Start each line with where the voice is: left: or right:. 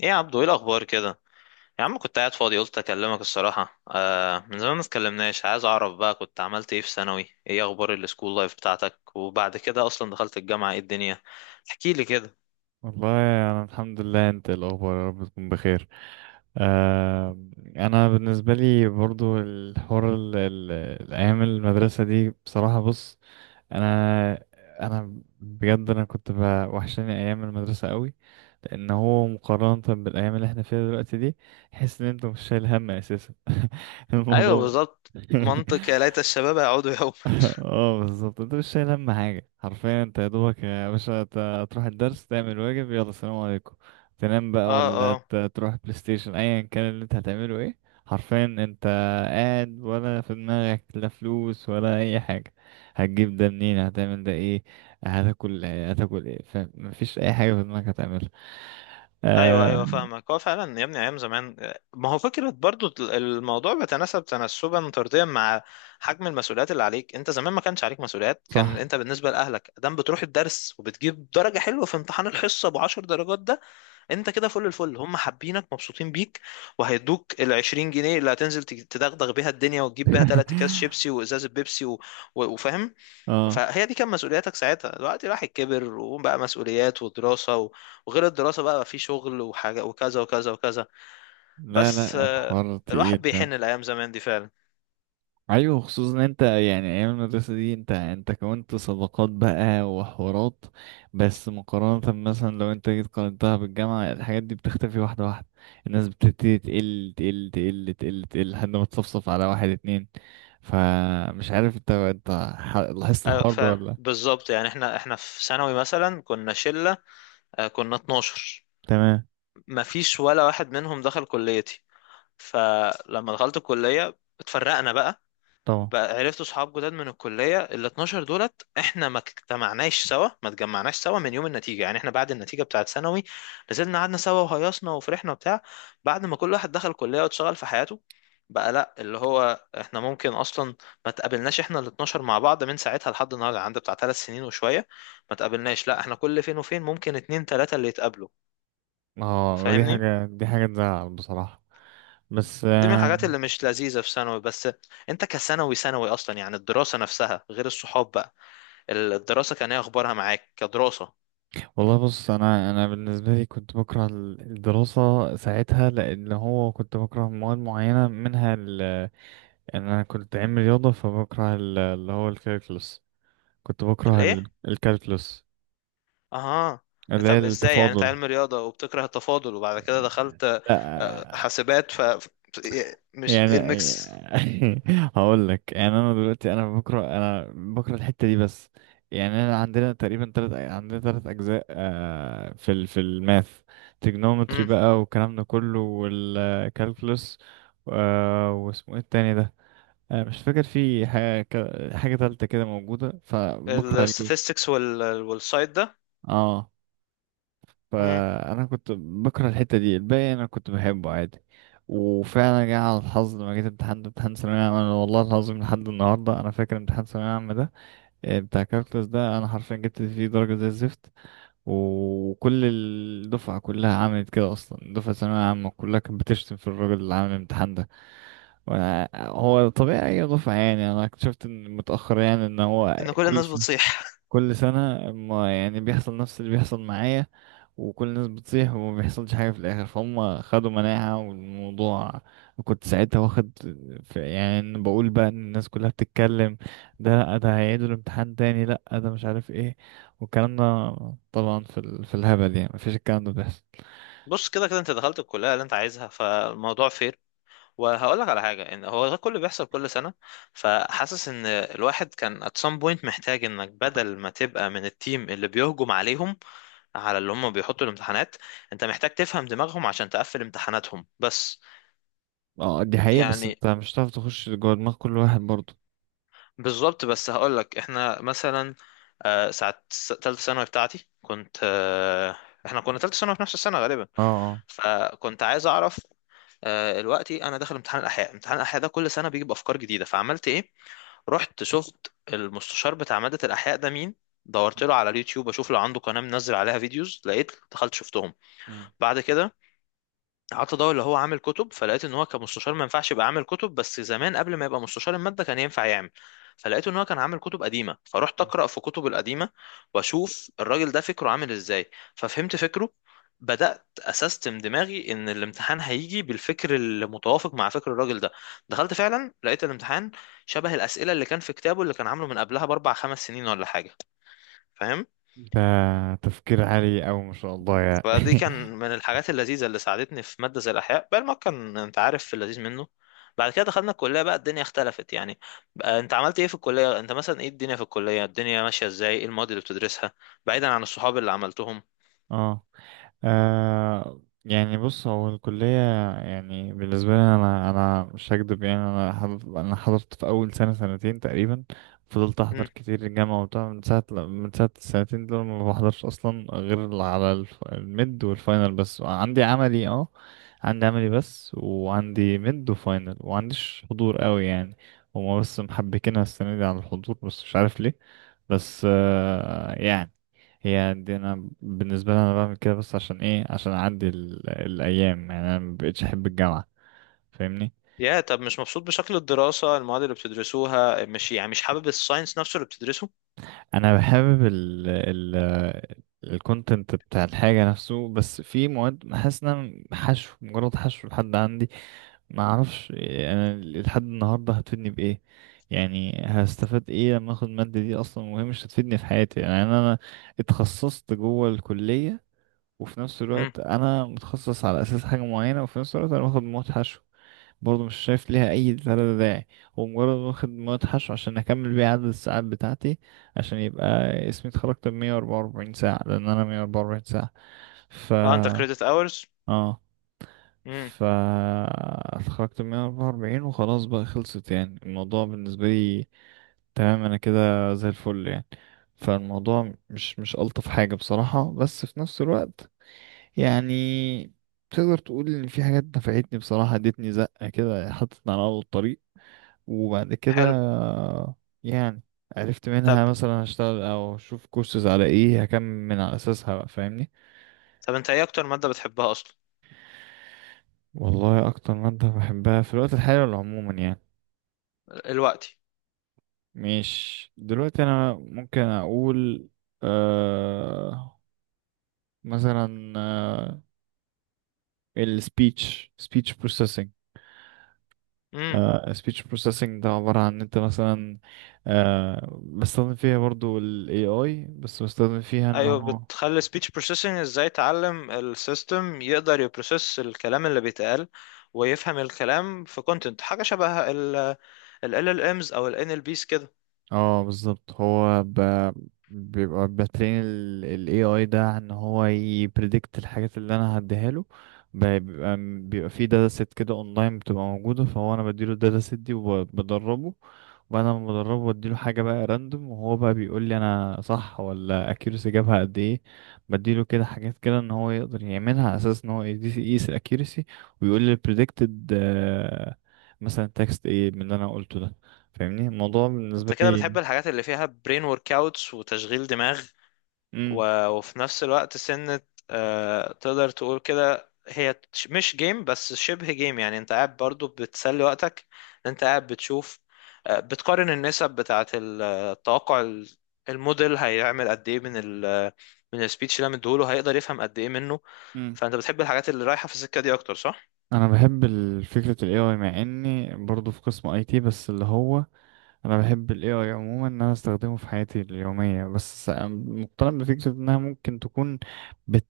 left: ايه يا عبدو؟ ايه الاخبار كده؟ يا عم كنت قاعد فاضي قلت اكلمك الصراحه، من زمان ما اتكلمناش، عايز اعرف بقى كنت عملت ايه في ثانوي، ايه اخبار السكول لايف بتاعتك؟ وبعد كده اصلا دخلت الجامعه، ايه الدنيا؟ احكي لي كده.
right: والله أنا الحمد لله. أنت إيه الأخبار؟ يا رب تكون بخير. آه، أنا بالنسبة لي برضو الحوار الأيام المدرسة دي بصراحة، بص، أنا أنا بجد وحشاني أيام المدرسة قوي، لأن هو مقارنة بالأيام اللي احنا فيها دلوقتي دي، تحس إن أنت مش شايل هم أساسا.
left: ايوه
right: الموضوع
left: بالظبط. منطق يا ليت الشباب يعودوا يوما.
right: اه، بالظبط، انت مش شايل هم حاجة حرفيا، انت يا دوبك يا باشا تروح الدرس، تعمل واجب، يلا سلام عليكم، تنام بقى، ولا
left: اه
right: تروح بلاي ستيشن، ايا كان اللي انت هتعمله ايه. حرفيا انت قاعد ولا في دماغك لا فلوس ولا اي حاجة، هتجيب ده منين؟ هتعمل ده ايه؟ هتاكل ايه؟ هتاكل ايه؟ فمفيش اي حاجة في دماغك هتعملها.
left: ايوه ايوه
right: آه
left: فاهمك. هو فعلا يا ابني ايام زمان ما هو فكره برضو الموضوع بيتناسب تناسبا طرديا مع حجم المسؤوليات اللي عليك. انت زمان ما كانش عليك مسؤوليات، كان
right: صح.
left: انت بالنسبه لاهلك دام بتروح الدرس وبتجيب درجه حلوه في امتحان الحصه ابو 10 درجات ده، انت كده فل الفل، هم حابينك مبسوطين بيك، وهيدوك ال 20 جنيه اللي هتنزل تدغدغ بيها الدنيا وتجيب بيها ثلاث اكياس شيبسي وازازه بيبسي وفاهم.
right: اه.
left: فهي دي كان مسؤولياتك ساعتها. دلوقتي الواحد كبر وبقى مسؤوليات ودراسة، وغير الدراسة بقى، في شغل وحاجة وكذا وكذا وكذا.
right: لا
left: بس
right: لا، الحوار
left: الواحد
right: تقيل.
left: بيحن الأيام زمان دي فعلا.
right: ايوه، خصوصا ان انت يعني ايام المدرسه دي انت كونت صداقات بقى وحوارات، بس مقارنه مثلا لو انت جيت قارنتها بالجامعه، الحاجات دي بتختفي واحده واحده، الناس بتبتدي تقل تقل تقل تقل تقل لحد ما تصفصف على واحد اتنين. فمش عارف انت، لاحظت
left: أيوة
right: الحوار ده
left: فعلا
right: ولا لأ؟
left: بالظبط، يعني احنا في ثانوي مثلا كنا شلة، كنا 12.
right: تمام.
left: مفيش ولا واحد منهم دخل كليتي، فلما دخلت الكلية اتفرقنا بقى.
right: طبعا.
left: بقى عرفت صحاب جداد من الكلية. ال 12 دولت احنا ما اجتمعناش سوا، ما اتجمعناش سوا من يوم النتيجة. يعني احنا بعد النتيجة بتاعة ثانوي نزلنا قعدنا سوا وهيصنا وفرحنا وبتاع، بعد ما كل واحد دخل كلية واتشغل في حياته بقى لا، اللي هو احنا ممكن اصلا ما تقابلناش احنا ال 12 مع بعض من ساعتها لحد النهارده. عندي بتاع ثلاث سنين وشوية ما تقابلناش لا، احنا كل فين وفين ممكن اتنين تلاتة اللي يتقابلوا.
right: اه ودي
left: فاهمني؟
right: حاجه، دي حاجه تزعل بصراحه، بس
left: دي من الحاجات اللي مش لذيذة في ثانوي، بس انت كثانوي ثانوي اصلا يعني الدراسة نفسها غير الصحاب بقى. الدراسة كان ايه اخبارها معاك كدراسة؟
right: والله بص، انا بالنسبه لي كنت بكره الدراسه ساعتها، لان هو كنت بكره مواد معينه منها، ال ان انا كنت علم رياضه فبكره اللي هو الكالكولس، كنت بكره
left: الايه؟
right: الكالكولس
left: اها.
right: اللي هي
left: طب ازاي يعني انت
right: التفاضل.
left: علم رياضة وبتكره التفاضل وبعد كده دخلت
right: لا،
left: حاسبات؟ إيه، مش ايه
right: يعني
left: الميكس؟
right: هقول لك يعني انا دلوقتي بكره، بكره الحته دي بس. يعني انا عندنا تقريبا تلت اجزاء، آه، في في الماث، تريجنومتري
left: امم.
right: بقى والكلام ده كله والكالكولس، واسمه ايه التاني ده، آه، مش فاكر في حاجه، حاجه تالته كده موجوده، فبكره الجزء.
left: الستاتستكس وال والسايد ده.
right: اه.
left: امم.
right: فانا كنت بكره الحته دي، الباقي انا كنت بحبه عادي. وفعلا جه على الحظ لما جيت امتحان، ثانوية عامة، أنا والله العظيم لحد النهاردة أنا فاكر امتحان ثانوية عامة ده، آه، بتاع كالكولس ده، أنا حرفيا جبت فيه درجة زي الزفت، وكل الدفعة كلها عملت كده، أصلا دفعة ثانوية عامة كلها كانت بتشتم في الراجل اللي عامل الامتحان ده. وأنا هو طبيعي أي دفعة، يعني أنا اكتشفت إن متأخر، يعني إن هو
left: ان كل
right: كل
left: الناس
right: سنة،
left: بتصيح.
right: كل سنة ما يعني بيحصل نفس اللي بيحصل معايا، وكل الناس بتطيح وما بيحصلش حاجة في الآخر، فهم خدوا مناعة والموضوع. كنت ساعتها واخد في، يعني إن بقول بقى إن الناس كلها بتتكلم، ده لأ ده هيعيدوا الامتحان تاني، لأ ده مش عارف ايه، والكلام ده طبعا في الهبل، يعني مفيش الكلام ده بيحصل.
left: بص كده كده انت دخلت الكلية اللي انت عايزها فالموضوع فير. وهقول لك على حاجة، ان هو ده كله بيحصل كل سنة، فحاسس ان الواحد كان at some point محتاج انك بدل ما تبقى من التيم اللي بيهجم عليهم، على اللي هم بيحطوا الامتحانات، انت محتاج تفهم دماغهم عشان تقفل امتحاناتهم بس.
right: اه دي حقيقة، بس
left: يعني
right: انت مش هتعرف تخش جوه دماغ كل واحد برضه.
left: بالظبط. بس هقولك احنا مثلا، تالتة ثانوي بتاعتي كنت احنا كنا تالتة ثانوي في نفس السنة غالبا.
right: اه اه.
left: فكنت عايز اعرف، دلوقتي انا داخل امتحان الاحياء، امتحان الاحياء ده كل سنة بيجيب افكار جديدة، فعملت ايه؟ رحت شفت المستشار بتاع مادة الاحياء ده مين، دورت له على اليوتيوب اشوف لو عنده قناة منزل عليها فيديوز، لقيت دخلت شفتهم.
right: مم.
left: بعد كده قعدت ادور اللي هو عامل كتب، فلقيت ان هو كمستشار ما ينفعش يبقى عامل كتب، بس زمان قبل ما يبقى مستشار المادة كان ينفع يعمل، فلقيت ان هو كان عامل كتب قديمة، فرحت اقرا في كتب القديمة واشوف الراجل ده فكره عامل ازاي، ففهمت فكره. بدأت أسستم دماغي إن الامتحان هيجي بالفكر المتوافق مع فكر الراجل ده. دخلت فعلا لقيت الامتحان شبه الأسئلة اللي كان في كتابه اللي كان عامله من قبلها بأربع خمس سنين ولا حاجة. فاهم؟
right: ده تفكير عالي أوي ما شاء الله
left: فدي
right: يعني.
left: كان من الحاجات اللذيذة اللي ساعدتني في مادة زي الأحياء. بقى المواد كان أنت عارف في اللذيذ منه. بعد كده دخلنا الكلية بقى الدنيا اختلفت يعني. بقى أنت عملت إيه في الكلية؟ أنت مثلا إيه الدنيا في الكلية؟ الدنيا ماشية إزاي؟ إيه المواد اللي بتدرسها بعيدا عن الصحاب اللي عملتهم؟
right: اه. آه يعني بص، هو الكلية يعني بالنسبة لي، أنا مش هكدب، يعني أنا حضرت، أنا حضرت في أول سنة سنتين تقريبا، فضلت أحضر
left: امم.
right: كتير الجامعة وبتاع، من ساعة السنتين دول ما بحضرش أصلا غير على الميد والفاينل بس، عندي عملي. اه عندي عملي بس وعندي ميد وفاينل ومعنديش حضور قوي يعني، هما بس محبكينها السنة دي على الحضور بس مش عارف ليه. بس آه يعني، هي دي انا بالنسبه لي انا بعمل كده، بس عشان ايه؟ عشان اعدي الايام، يعني انا مبقتش احب الجامعه، فاهمني.
left: يا طب مش مبسوط بشكل الدراسة، المواد اللي بتدرسوها مش يعني، مش حابب الساينس نفسه اللي بتدرسه؟
right: انا بحابب ال الكونتنت بتاع الحاجه نفسه، بس في مواد حاسس ان انا حشو مجرد حشو لحد عندي، ما اعرفش انا لحد النهارده هتفيدني بايه، يعني هستفاد ايه لما اخد الماده دي، اصلا وهي مش هتفيدني في حياتي. يعني أنا اتخصصت جوه الكليه، وفي نفس
left: امم.
right: الوقت انا متخصص على اساس حاجه معينه، وفي نفس الوقت انا باخد مواد حشو برضه مش شايف ليها أي تلاتة داعي، هو مجرد واخد مدحش عشان أكمل بيه عدد الساعات بتاعتي، عشان يبقى اسمي اتخرجت بمية وأربعة وأربعين ساعة، لأن أنا مية وأربعة وأربعين ساعة. ف
left: اه أنت كريدت أورز.
right: اه
left: امم.
right: ف اتخرجت بمية وأربعة وأربعين وخلاص بقى، خلصت يعني الموضوع بالنسبة لي تمام، أنا كده زي الفل يعني. فالموضوع مش ألطف حاجة بصراحة، بس في نفس الوقت يعني تقدر تقول ان في حاجات نفعتني بصراحة، ادتني زقة كده، حطتني على اول الطريق، وبعد كده
left: حلو.
right: يعني عرفت منها
left: طب
right: مثلا هشتغل او اشوف كورسز على ايه هكمل من على اساسها بقى، فاهمني.
left: طب أنت إيه أكتر مادة بتحبها أصلا؟
right: والله اكتر مادة بحبها في الوقت الحالي ولا عموما يعني؟
left: الوقت.
right: مش دلوقتي انا ممكن اقول، آه، مثلا، آه، سبيتش بروسيسنج،
left: امم.
right: سبيتش بروسيسنج ده عبارة عن ان انت مثلا، آه، بستخدم فيها برضو ال AI، بس بستخدم فيها ان
left: ايوه،
right: هو،
left: بتخلي speech processing ازاي يتعلم السيستم، يقدر يبروسيس الكلام اللي بيتقال ويفهم الكلام في content. حاجه شبه ال LLMs او ال NLPs كده.
right: اه بالظبط، هو بيبقى بترين ال AI ده ان هو يبريدكت الحاجات اللي انا هديها له، بيبقى في داتا سيت كده اونلاين بتبقى موجودة، فهو انا بديله الداتا سيت دي وبدربه، وبعد ما بدربه بديله حاجة بقى راندوم، وهو بقى بيقول لي انا صح ولا accuracy جابها قد ايه، بديله كده حاجات كده ان هو يقدر يعملها على اساس ان هو يقيس، يقيس ال accuracy ويقول لي predicted، آه، مثلا تكست ايه من اللي انا قلته ده، فاهمني الموضوع
left: انت
right: بالنسبة
left: كده
right: لي.
left: بتحب الحاجات اللي فيها brain workouts وتشغيل دماغ
right: امم
left: وفي نفس الوقت سنة، تقدر تقول كده هي مش جيم بس شبه جيم، يعني انت قاعد برضو بتسلي وقتك. انت قاعد بتشوف، بتقارن النسب بتاعة التوقع، الموديل هيعمل قد ايه من ال، من السبيتش اللي انا مديهوله هيقدر يفهم قد ايه منه.
right: امم
left: فانت بتحب الحاجات اللي رايحة في السكة دي اكتر صح؟
right: انا بحب فكره ال AI، مع اني برضو في قسم IT، بس اللي هو انا بحب ال AI عموما ان انا استخدمه في حياتي اليوميه، بس مقتنع بفكره انها ممكن تكون بت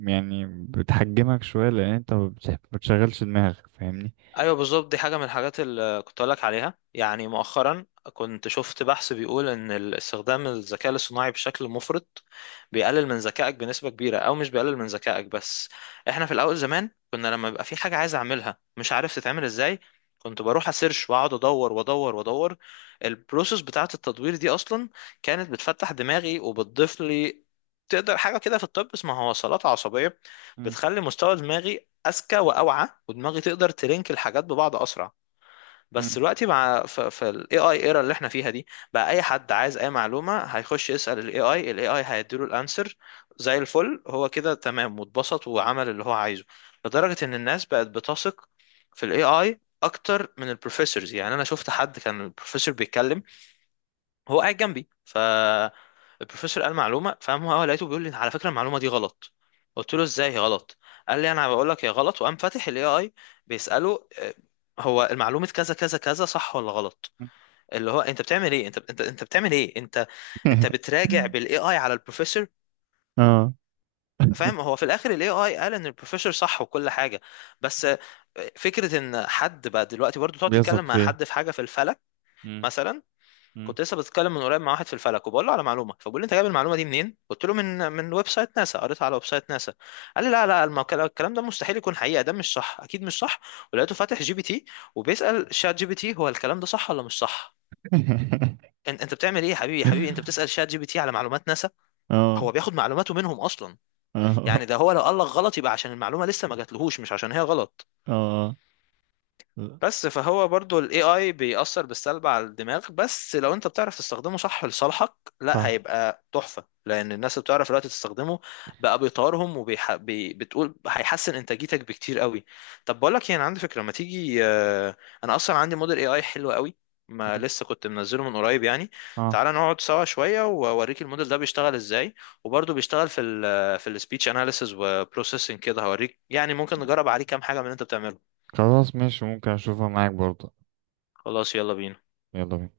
right: يعني بتحجمك شويه، لان انت ما بتشغلش دماغك، فاهمني.
left: ايوه بالظبط. دي حاجه من الحاجات اللي كنت اقولك عليها، يعني مؤخرا كنت شفت بحث بيقول ان استخدام الذكاء الاصطناعي بشكل مفرط بيقلل من ذكائك بنسبه كبيره، او مش بيقلل من ذكائك بس. احنا في الاول زمان كنا لما يبقى في حاجه عايز اعملها مش عارف تتعمل ازاي، كنت بروح اسيرش واقعد ادور وادور وادور. البروسيس بتاعه التدوير دي اصلا كانت بتفتح دماغي وبتضيف لي، تقدر حاجه كده في الطب اسمها وصلات عصبيه،
right: امم
left: بتخلي مستوى دماغي اذكى واوعى، ودماغي تقدر تلينك الحاجات ببعض اسرع. بس
right: امم
left: دلوقتي مع في الاي اي ايرا اللي احنا فيها دي، بقى اي حد عايز اي معلومه هيخش يسال الاي اي، الاي اي هيديله الانسر زي الفل، هو كده تمام واتبسط وعمل اللي هو عايزه. لدرجه ان الناس بقت بتثق في الاي اي اكتر من البروفيسورز. يعني انا شفت حد كان البروفيسور بيتكلم هو قاعد جنبي، فالبروفيسور قال معلومه، فقام هو لقيته بيقول لي على فكره المعلومه دي غلط، قلت له ازاي هي غلط؟ قال لي انا بقول لك هي غلط، وقام فاتح الاي اي بيساله، هو المعلومه كذا كذا كذا صح ولا غلط. اللي هو انت بتعمل ايه؟ انت بتعمل ايه انت؟ انت بتراجع بالاي اي على البروفيسور.
right: اه
left: فاهم؟ هو في الاخر الاي اي قال ان البروفيسور صح وكل حاجه، بس فكره ان حد بقى دلوقتي برضه تقعد تتكلم
right: بيثق
left: مع
right: فيه.
left: حد في حاجه في الفلك
right: امم
left: مثلا.
right: امم
left: كنت لسه بتكلم من قريب مع واحد في الفلك، وبقول له على معلومه، فبقول لي انت جايب المعلومه دي منين؟ قلت له من ويب سايت ناسا، قريتها على ويب سايت ناسا. قال لي لا لا الكلام ده مستحيل يكون حقيقه، ده مش صح اكيد مش صح. ولقيته فاتح جي بي تي وبيسال شات جي بي تي هو الكلام ده صح ولا مش صح. انت بتعمل ايه يا حبيبي؟ يا حبيبي انت بتسال شات جي بي تي على معلومات ناسا؟
right: اه
left: هو بياخد معلوماته منهم اصلا.
right: اه
left: يعني ده هو لو قال لك غلط يبقى عشان المعلومه لسه ما جاتلهوش، مش عشان هي غلط.
right: اه
left: بس فهو برضو ال AI بيأثر بالسلب على الدماغ، بس لو انت بتعرف تستخدمه صح لصالحك لا
right: صح.
left: هيبقى تحفة. لأن الناس اللي بتعرف دلوقتي تستخدمه بقى بيطورهم، بتقول هيحسن إنتاجيتك بكتير قوي. طب بقول لك ايه، انا عندي فكرة، ما تيجي انا اصلا عندي موديل AI حلو قوي ما
right: امم
left: لسه كنت منزله من قريب يعني،
right: اه.
left: تعالى نقعد سوا شوية واوريك الموديل ده بيشتغل ازاي، وبرضه بيشتغل في في السبيتش اناليسز وبروسيسنج كده، هوريك يعني ممكن نجرب عليه كام حاجة من اللي انت بتعمله.
right: خلاص ماشي، ممكن اشوفها معاك برضه.
left: خلاص يلا بينا.
right: يلا بينا.